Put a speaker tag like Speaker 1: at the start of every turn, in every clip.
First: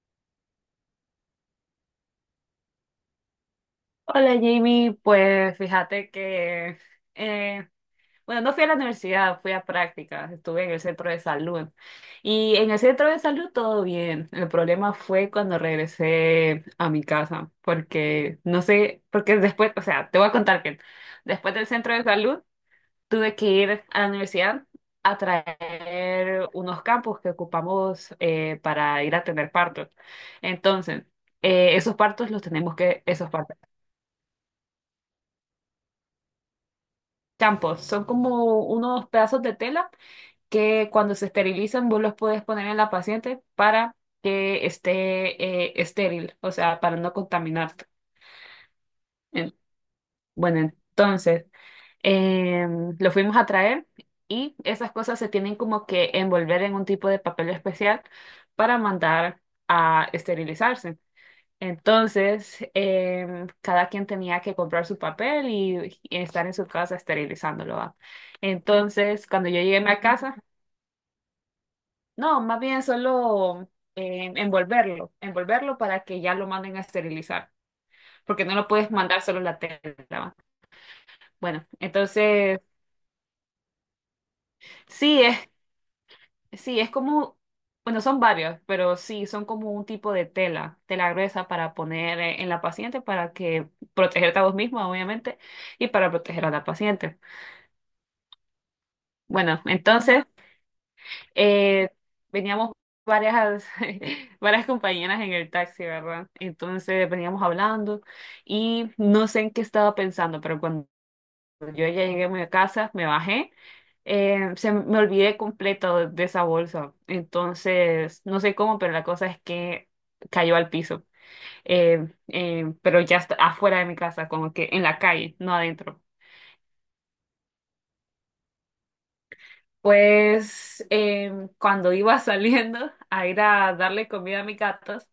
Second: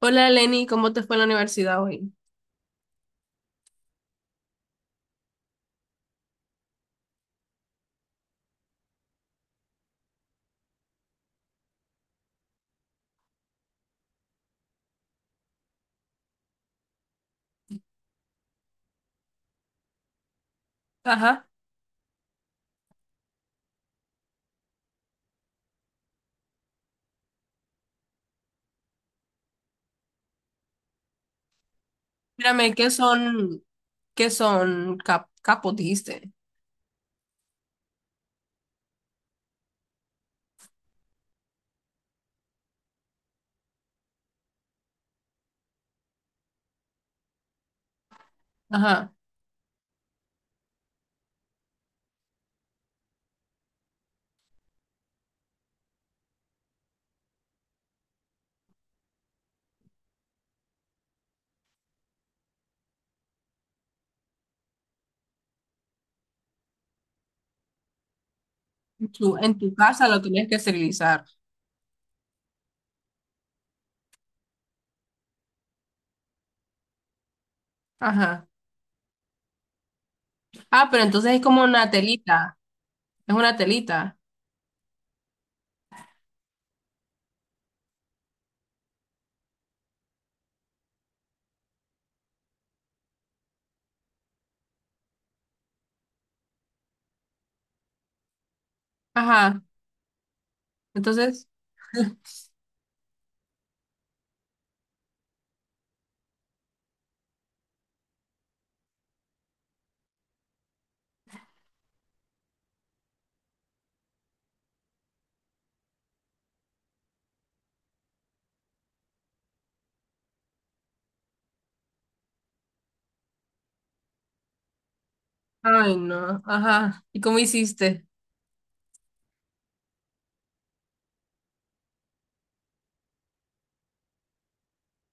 Speaker 1: Hola Lenny, ¿cómo te fue en la universidad hoy?
Speaker 2: Hola Jamie, pues fíjate que, eh, bueno, no fui a la universidad, fui a prácticas, estuve en el centro de salud y en el centro de salud todo bien. El problema fue cuando regresé a mi casa, porque no sé, porque después, o sea, te voy a contar que
Speaker 1: Ajá.
Speaker 2: después del centro de salud tuve que ir a la universidad a traer unos campos que ocupamos para ir a tener partos. Entonces, esos partos los
Speaker 1: Mírame,
Speaker 2: tenemos
Speaker 1: ¿qué
Speaker 2: que, esos partos.
Speaker 1: son, ¿capos, dijiste?
Speaker 2: Champos, son como unos pedazos de tela que cuando se esterilizan vos los puedes poner en la paciente para que esté estéril, o sea, para no contaminarte.
Speaker 1: Ajá.
Speaker 2: En- Bueno, entonces lo fuimos a traer y esas cosas se tienen como que envolver en un tipo de papel especial para mandar a esterilizarse. Entonces, cada quien tenía que comprar su papel y, estar en su casa esterilizándolo, ¿va?
Speaker 1: En tu,
Speaker 2: Entonces, cuando
Speaker 1: en
Speaker 2: yo
Speaker 1: tu
Speaker 2: llegué a mi
Speaker 1: casa lo
Speaker 2: casa,
Speaker 1: tenías que esterilizar.
Speaker 2: no, más bien solo envolverlo, envolverlo para que ya lo manden a esterilizar, porque
Speaker 1: Ajá.
Speaker 2: no lo puedes mandar solo la tela, ¿va?
Speaker 1: Ah, pero entonces es como
Speaker 2: Bueno,
Speaker 1: una telita.
Speaker 2: entonces,
Speaker 1: Es una telita.
Speaker 2: sí, es Sí, es como, bueno, son varios, pero sí, son como un tipo de tela, tela gruesa para poner en la paciente para que protegerte a vos mismo, obviamente, y para proteger a la paciente.
Speaker 1: Ajá.
Speaker 2: Bueno, entonces,
Speaker 1: Entonces,
Speaker 2: eh, veníamos varias, varias compañeras en el taxi, ¿verdad? Entonces veníamos hablando y no sé en qué estaba pensando, pero cuando yo ya llegué a mi casa, me bajé, se me olvidé completo de esa bolsa. Entonces, no sé cómo, pero la cosa es que cayó al piso. Pero ya está afuera de mi casa, como que en la calle, no
Speaker 1: ay
Speaker 2: adentro.
Speaker 1: no, ajá. ¿Y cómo hiciste?
Speaker 2: Pues cuando iba saliendo a ir a darle comida a mis gatos,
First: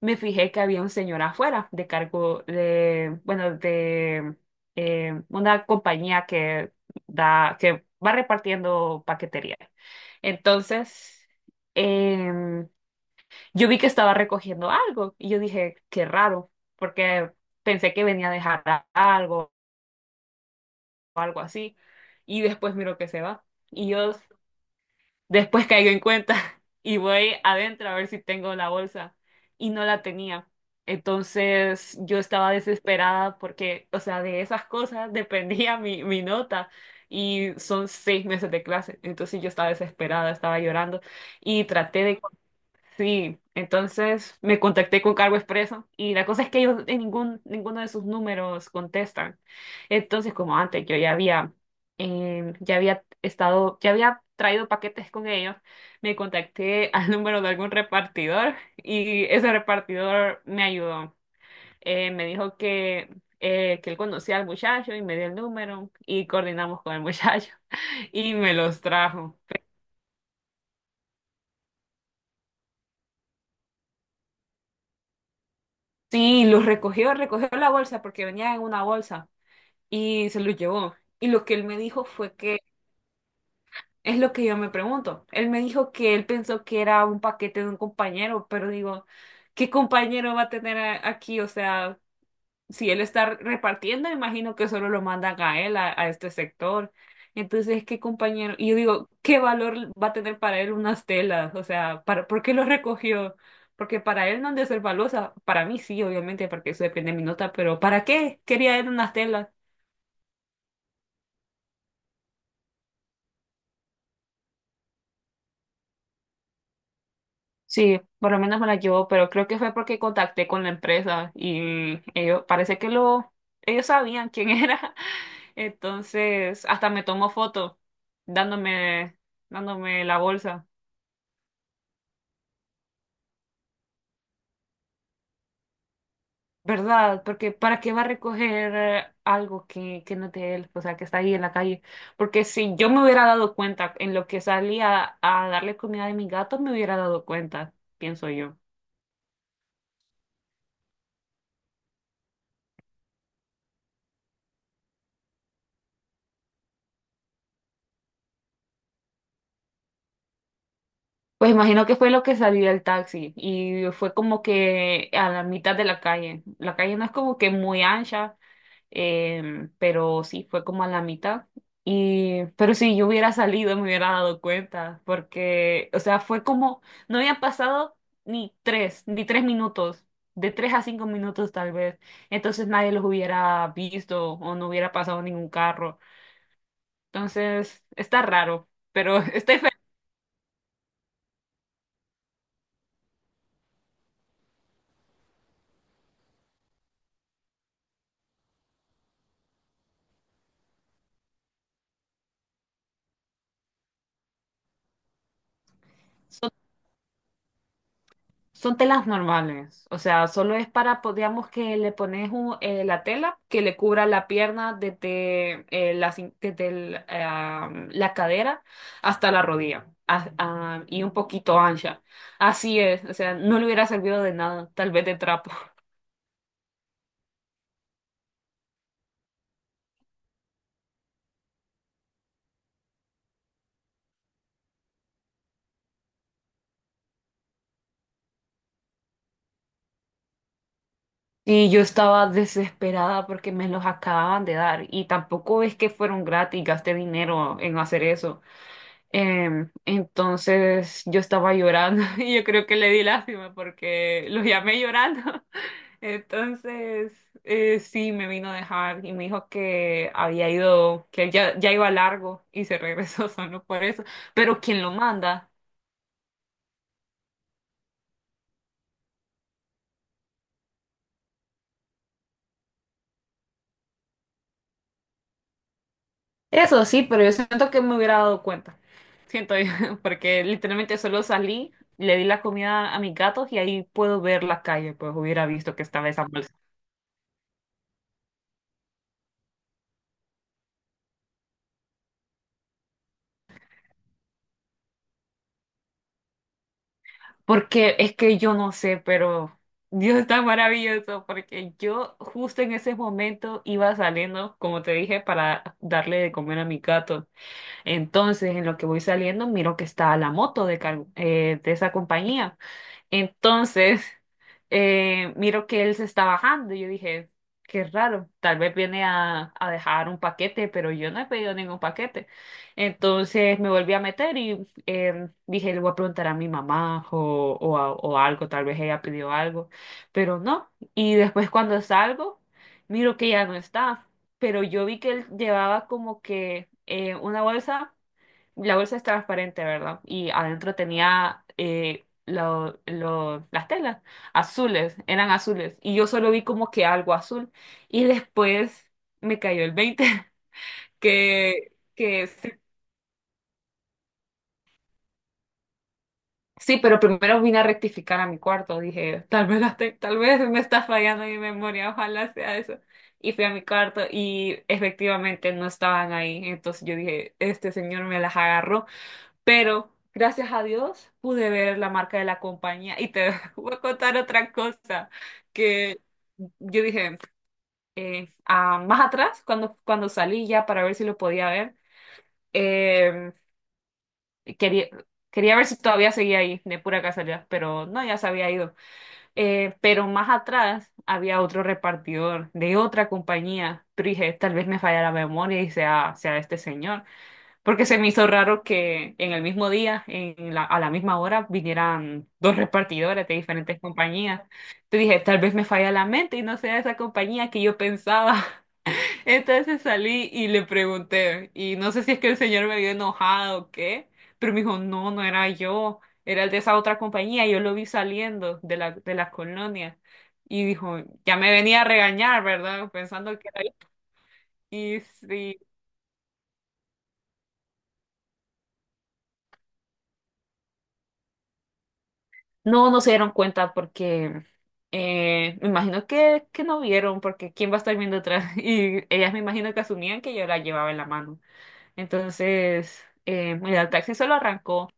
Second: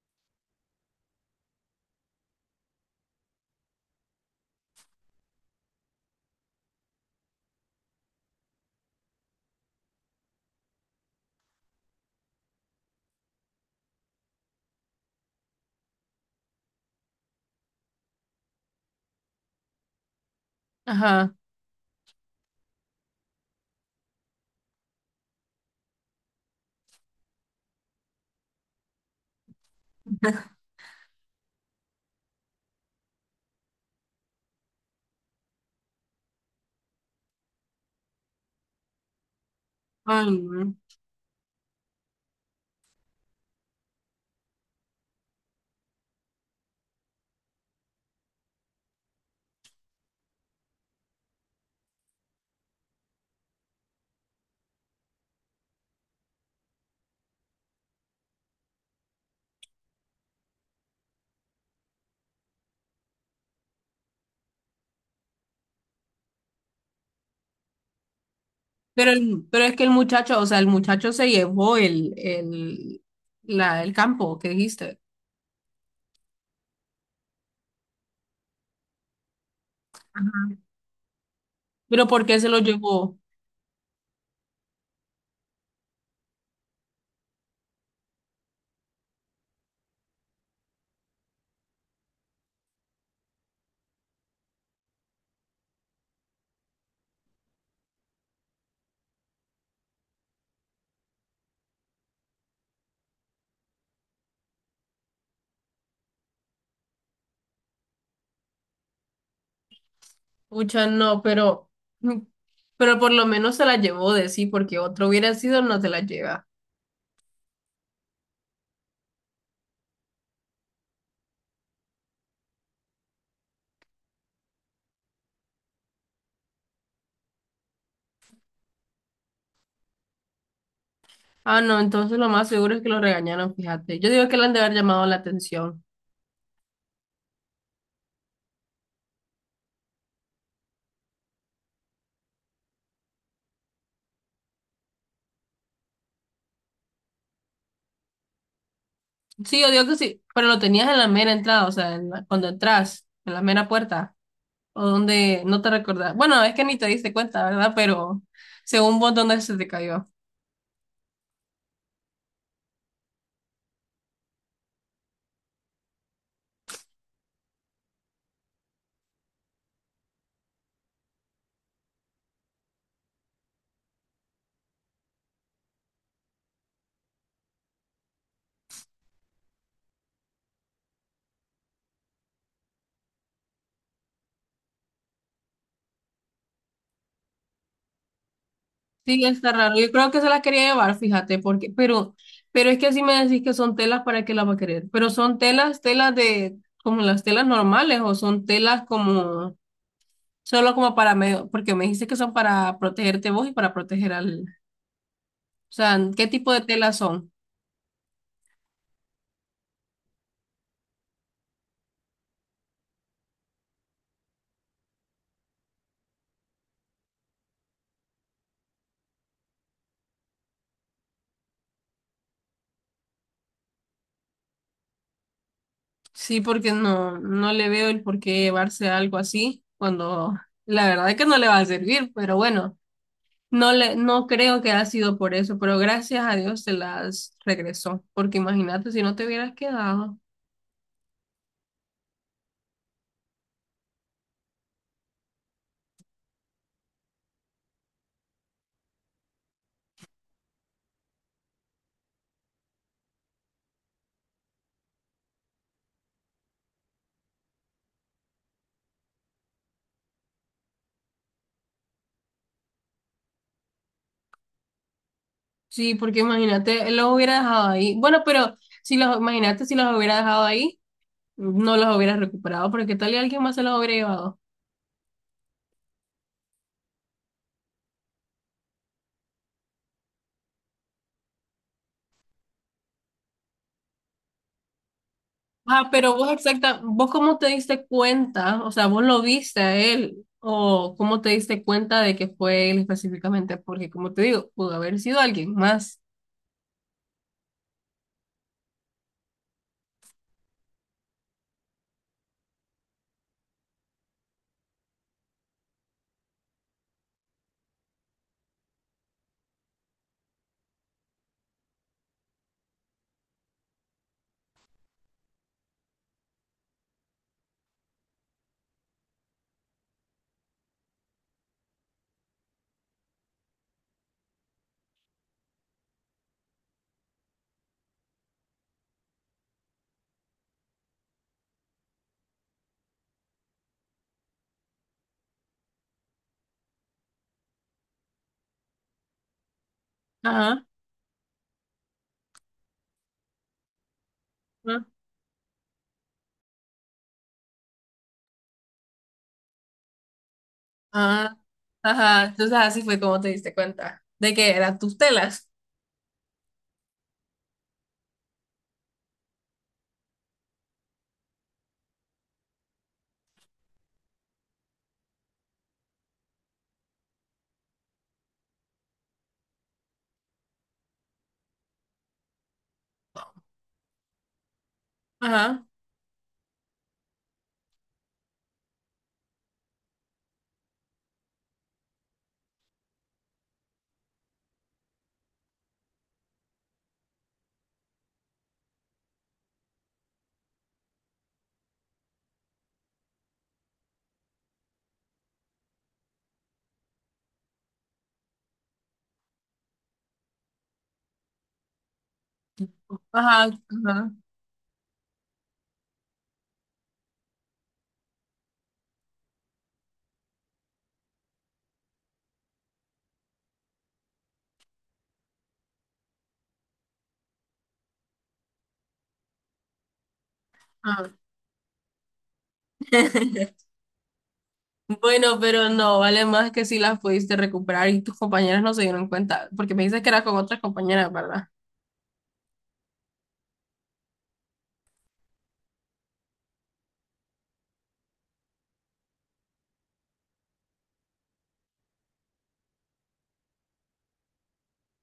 Speaker 2: me fijé que había un señor afuera de cargo de, bueno, de una compañía que da, que va repartiendo paquetería. Entonces, em, yo vi que estaba recogiendo algo y yo dije, qué raro, porque pensé que venía a dejar algo o
Speaker 1: Ajá.
Speaker 2: algo así. Y después miro que se va. Y yo Después caigo en cuenta y voy adentro a ver si tengo la bolsa y no la tenía. Entonces yo estaba desesperada porque, o sea, de esas cosas dependía mi nota y son 6 meses de clase. Entonces yo estaba
Speaker 1: Ay,
Speaker 2: desesperada, estaba
Speaker 1: no.
Speaker 2: llorando y traté de sí, entonces me contacté con Cargo Expreso y la cosa es que ellos ninguno de sus números contestan. Entonces, como antes, yo ya había estado, ya había traído paquetes con ellos, me contacté al número de algún repartidor y ese repartidor me ayudó. Me dijo que él conocía al muchacho y me dio el número y coordinamos con el muchacho y me los
Speaker 1: Pero,
Speaker 2: trajo.
Speaker 1: pero es que el muchacho, o sea, el muchacho se llevó el campo que dijiste.
Speaker 2: Sí, los recogió, la bolsa porque venía en una bolsa y se lo
Speaker 1: Ajá.
Speaker 2: llevó. Y lo que él me dijo
Speaker 1: Pero ¿por
Speaker 2: fue
Speaker 1: qué se
Speaker 2: que,
Speaker 1: lo llevó?
Speaker 2: es lo que yo me pregunto, él me dijo que él pensó que era un paquete de un compañero, pero digo, ¿qué compañero va a tener aquí? O sea, si él está repartiendo, imagino que solo lo mandan a él, a este sector. Entonces, ¿qué compañero? Y yo digo, ¿qué valor va a tener para él unas telas? O sea, ¿por qué lo recogió? Porque para él no han de ser valiosa. Para mí sí, obviamente, porque eso depende de mi nota, pero ¿para qué quería él unas telas?
Speaker 1: Pucha, no, pero, mm, pero por lo menos se la llevó de sí, porque otro hubiera sido, no se la lleva.
Speaker 2: Sí, por lo menos me la llevó, pero creo que fue porque contacté con la empresa y ellos, parece ellos sabían quién era. Entonces, hasta me tomó foto dándome, dándome la bolsa.
Speaker 1: Ah, no, entonces lo más seguro es que lo regañaron, fíjate. Yo digo que le han de haber llamado la atención.
Speaker 2: ¿Verdad? Porque ¿para qué va a recoger algo que no es de él? O sea, que está ahí en la calle. Porque si yo me hubiera dado cuenta en lo que salía a darle comida a mi gato, me hubiera dado cuenta, pienso yo.
Speaker 1: Sí, yo digo que sí, pero lo tenías en la mera entrada, o sea, cuando entras, en la mera puerta, o donde no te recordás. Bueno, es que ni te diste cuenta, ¿verdad? Pero según vos, ¿dónde se te cayó?
Speaker 2: Pues imagino que fue lo que salí del taxi y fue como que a la mitad de la calle. La calle no es como que muy ancha, pero sí fue como a la mitad. Pero si yo hubiera salido me hubiera dado cuenta, porque, o sea, fue como, no habían pasado ni tres minutos, de 3 a 5 minutos tal vez. Entonces nadie los hubiera visto o no hubiera pasado ningún carro. Entonces, está raro, pero
Speaker 1: Sí, está
Speaker 2: estoy feliz.
Speaker 1: raro. Yo creo que se las quería llevar, fíjate, porque, pero es que así me decís que son telas, ¿para qué las va a querer? Pero son telas, telas de, como las telas normales, o son telas como, solo como para medio, porque me dijiste que son para protegerte vos y para proteger al, o sea, ¿qué tipo de telas son?
Speaker 2: Son telas normales, o sea, solo es para, digamos que le pones la tela que le cubra la pierna desde la cadera hasta la rodilla y un poquito ancha. Así es, o sea, no le hubiera servido de nada, tal vez de trapo.
Speaker 1: Sí, porque no, no le veo el por qué llevarse algo así, cuando la verdad es que no le va a servir, pero bueno. No creo que ha sido por eso, pero gracias a Dios se las regresó, porque imagínate si no te hubieras quedado.
Speaker 2: Y yo estaba desesperada porque me los acababan de dar y tampoco es que fueron gratis, gasté dinero en hacer eso. Entonces yo estaba llorando y yo creo que le di lástima porque lo llamé llorando. Entonces sí me vino a dejar y me dijo que había ido, que ya iba largo y se regresó solo por eso. Pero ¿quién lo manda?
Speaker 1: Sí, porque imagínate, los hubiera dejado ahí. Bueno, pero imagínate si los hubiera dejado ahí, no los hubieras recuperado, porque ¿qué tal y alguien más se los hubiera llevado?
Speaker 2: Eso sí, pero yo siento que me hubiera dado cuenta. Siento yo, porque literalmente solo salí, le di la comida a mis gatos y ahí puedo ver la calle, pues hubiera visto que
Speaker 1: Ah,
Speaker 2: estaba
Speaker 1: pero
Speaker 2: esa
Speaker 1: vos
Speaker 2: bolsa.
Speaker 1: exacta, vos cómo te diste cuenta, o sea, vos lo viste a él, ¿o cómo te diste cuenta de que fue él específicamente? Porque como te digo, pudo haber sido alguien más.
Speaker 2: Porque es que yo no sé, pero Dios está maravilloso, porque yo justo en ese momento iba saliendo, como te dije, para darle de comer a mi gato. Entonces, en lo que voy saliendo, miro que está la moto de esa compañía. Entonces, miro que él se está bajando y yo dije, qué raro, tal vez viene a, dejar un paquete, pero yo no he pedido ningún paquete. Entonces me volví a meter y dije, le voy a preguntar a mi mamá o algo, tal vez ella pidió algo, pero no. Y después cuando salgo, miro que ya no está, pero yo vi que él llevaba como que una bolsa. La bolsa es transparente, ¿verdad? Y
Speaker 1: Ajá.
Speaker 2: adentro tenía las telas azules, eran azules. Y yo solo vi como que algo azul. Y después me cayó el 20
Speaker 1: Ah,
Speaker 2: que,
Speaker 1: ajá.
Speaker 2: que sí.
Speaker 1: Entonces así fue como te diste cuenta de que eran tus telas.
Speaker 2: Sí, pero primero vine a rectificar a mi cuarto. Dije, tal vez, tal vez me está fallando mi memoria, ojalá sea eso. Y fui a mi cuarto y efectivamente no estaban ahí. Entonces yo dije, este señor me las agarró. Pero gracias a Dios pude ver la marca de la compañía y te voy a contar otra cosa
Speaker 1: Ajá,
Speaker 2: que yo dije más atrás, cuando salí ya para ver si lo podía ver, eh, quería, quería ver si todavía seguía ahí de pura casualidad, pero no, ya se había ido. Pero más atrás había otro repartidor de otra compañía, pero dije, tal vez me falla la memoria y sea este señor. Porque se me hizo raro que en el mismo día, a la misma hora, vinieran 2 repartidores de
Speaker 1: ajá,
Speaker 2: diferentes
Speaker 1: ajá,
Speaker 2: compañías. Te dije, tal vez me falla la mente y no sea esa compañía que yo pensaba. Entonces salí y le pregunté, y no sé si es que el señor me vio enojado o qué, pero me dijo, no, no era yo, era el de esa otra compañía, yo lo vi saliendo de la colonia. Y dijo,
Speaker 1: ajá.
Speaker 2: ya me venía a regañar, ¿verdad? Pensando que era yo. Y
Speaker 1: Bueno,
Speaker 2: sí.
Speaker 1: pero no, vale más que si las pudiste recuperar y tus compañeras no se dieron cuenta, porque me dices que eras con otras compañeras, ¿verdad?
Speaker 2: No, no se dieron cuenta porque me imagino que no vieron, porque ¿quién va a estar viendo atrás? Y ellas me imagino que asumían que yo la llevaba en la mano. Entonces, mira, el taxi solo arrancó.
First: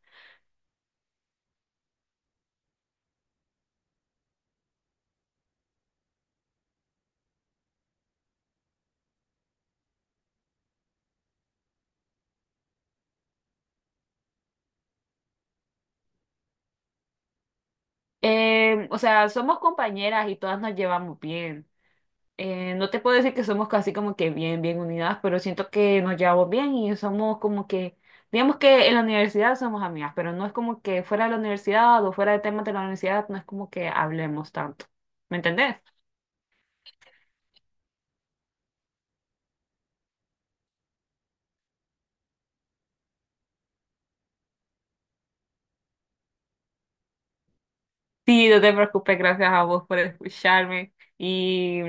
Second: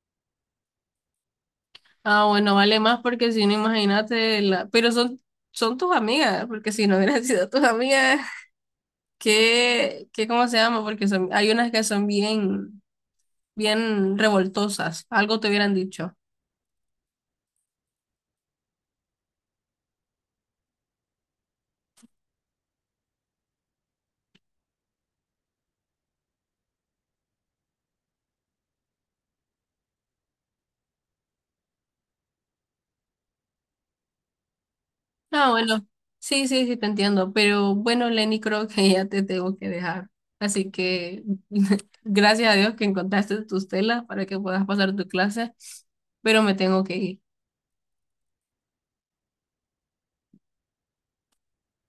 Speaker 1: Ah, bueno, vale más porque si no, imagínate, la... pero son, son tus amigas, porque si no hubieran sido tus amigas, ¿cómo se llama? Porque son, hay unas que son bien, bien revoltosas, algo te hubieran dicho.
Speaker 2: O sea, somos compañeras y todas nos llevamos bien. No te puedo decir que somos casi como que bien, bien unidas, pero siento que nos llevamos bien y somos como que, digamos que en la universidad somos amigas, pero no es como que fuera de la universidad o fuera de temas de la universidad, no es como que hablemos tanto. ¿Me
Speaker 1: Ah,
Speaker 2: entendés?
Speaker 1: bueno, sí, sí, sí, te entiendo. Pero bueno, Lenny, creo que ya te tengo que dejar. Así que gracias a Dios que encontraste tus telas para que puedas pasar tu clase, pero me tengo que ir.
Speaker 2: Sí, no te preocupes, gracias a vos por escucharme y,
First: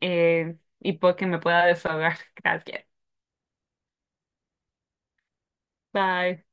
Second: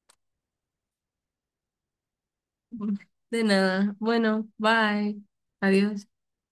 Speaker 2: eh, y porque me pueda desahogar. Gracias.
Speaker 1: De nada. Bueno, bye. Adiós.
Speaker 2: Bye.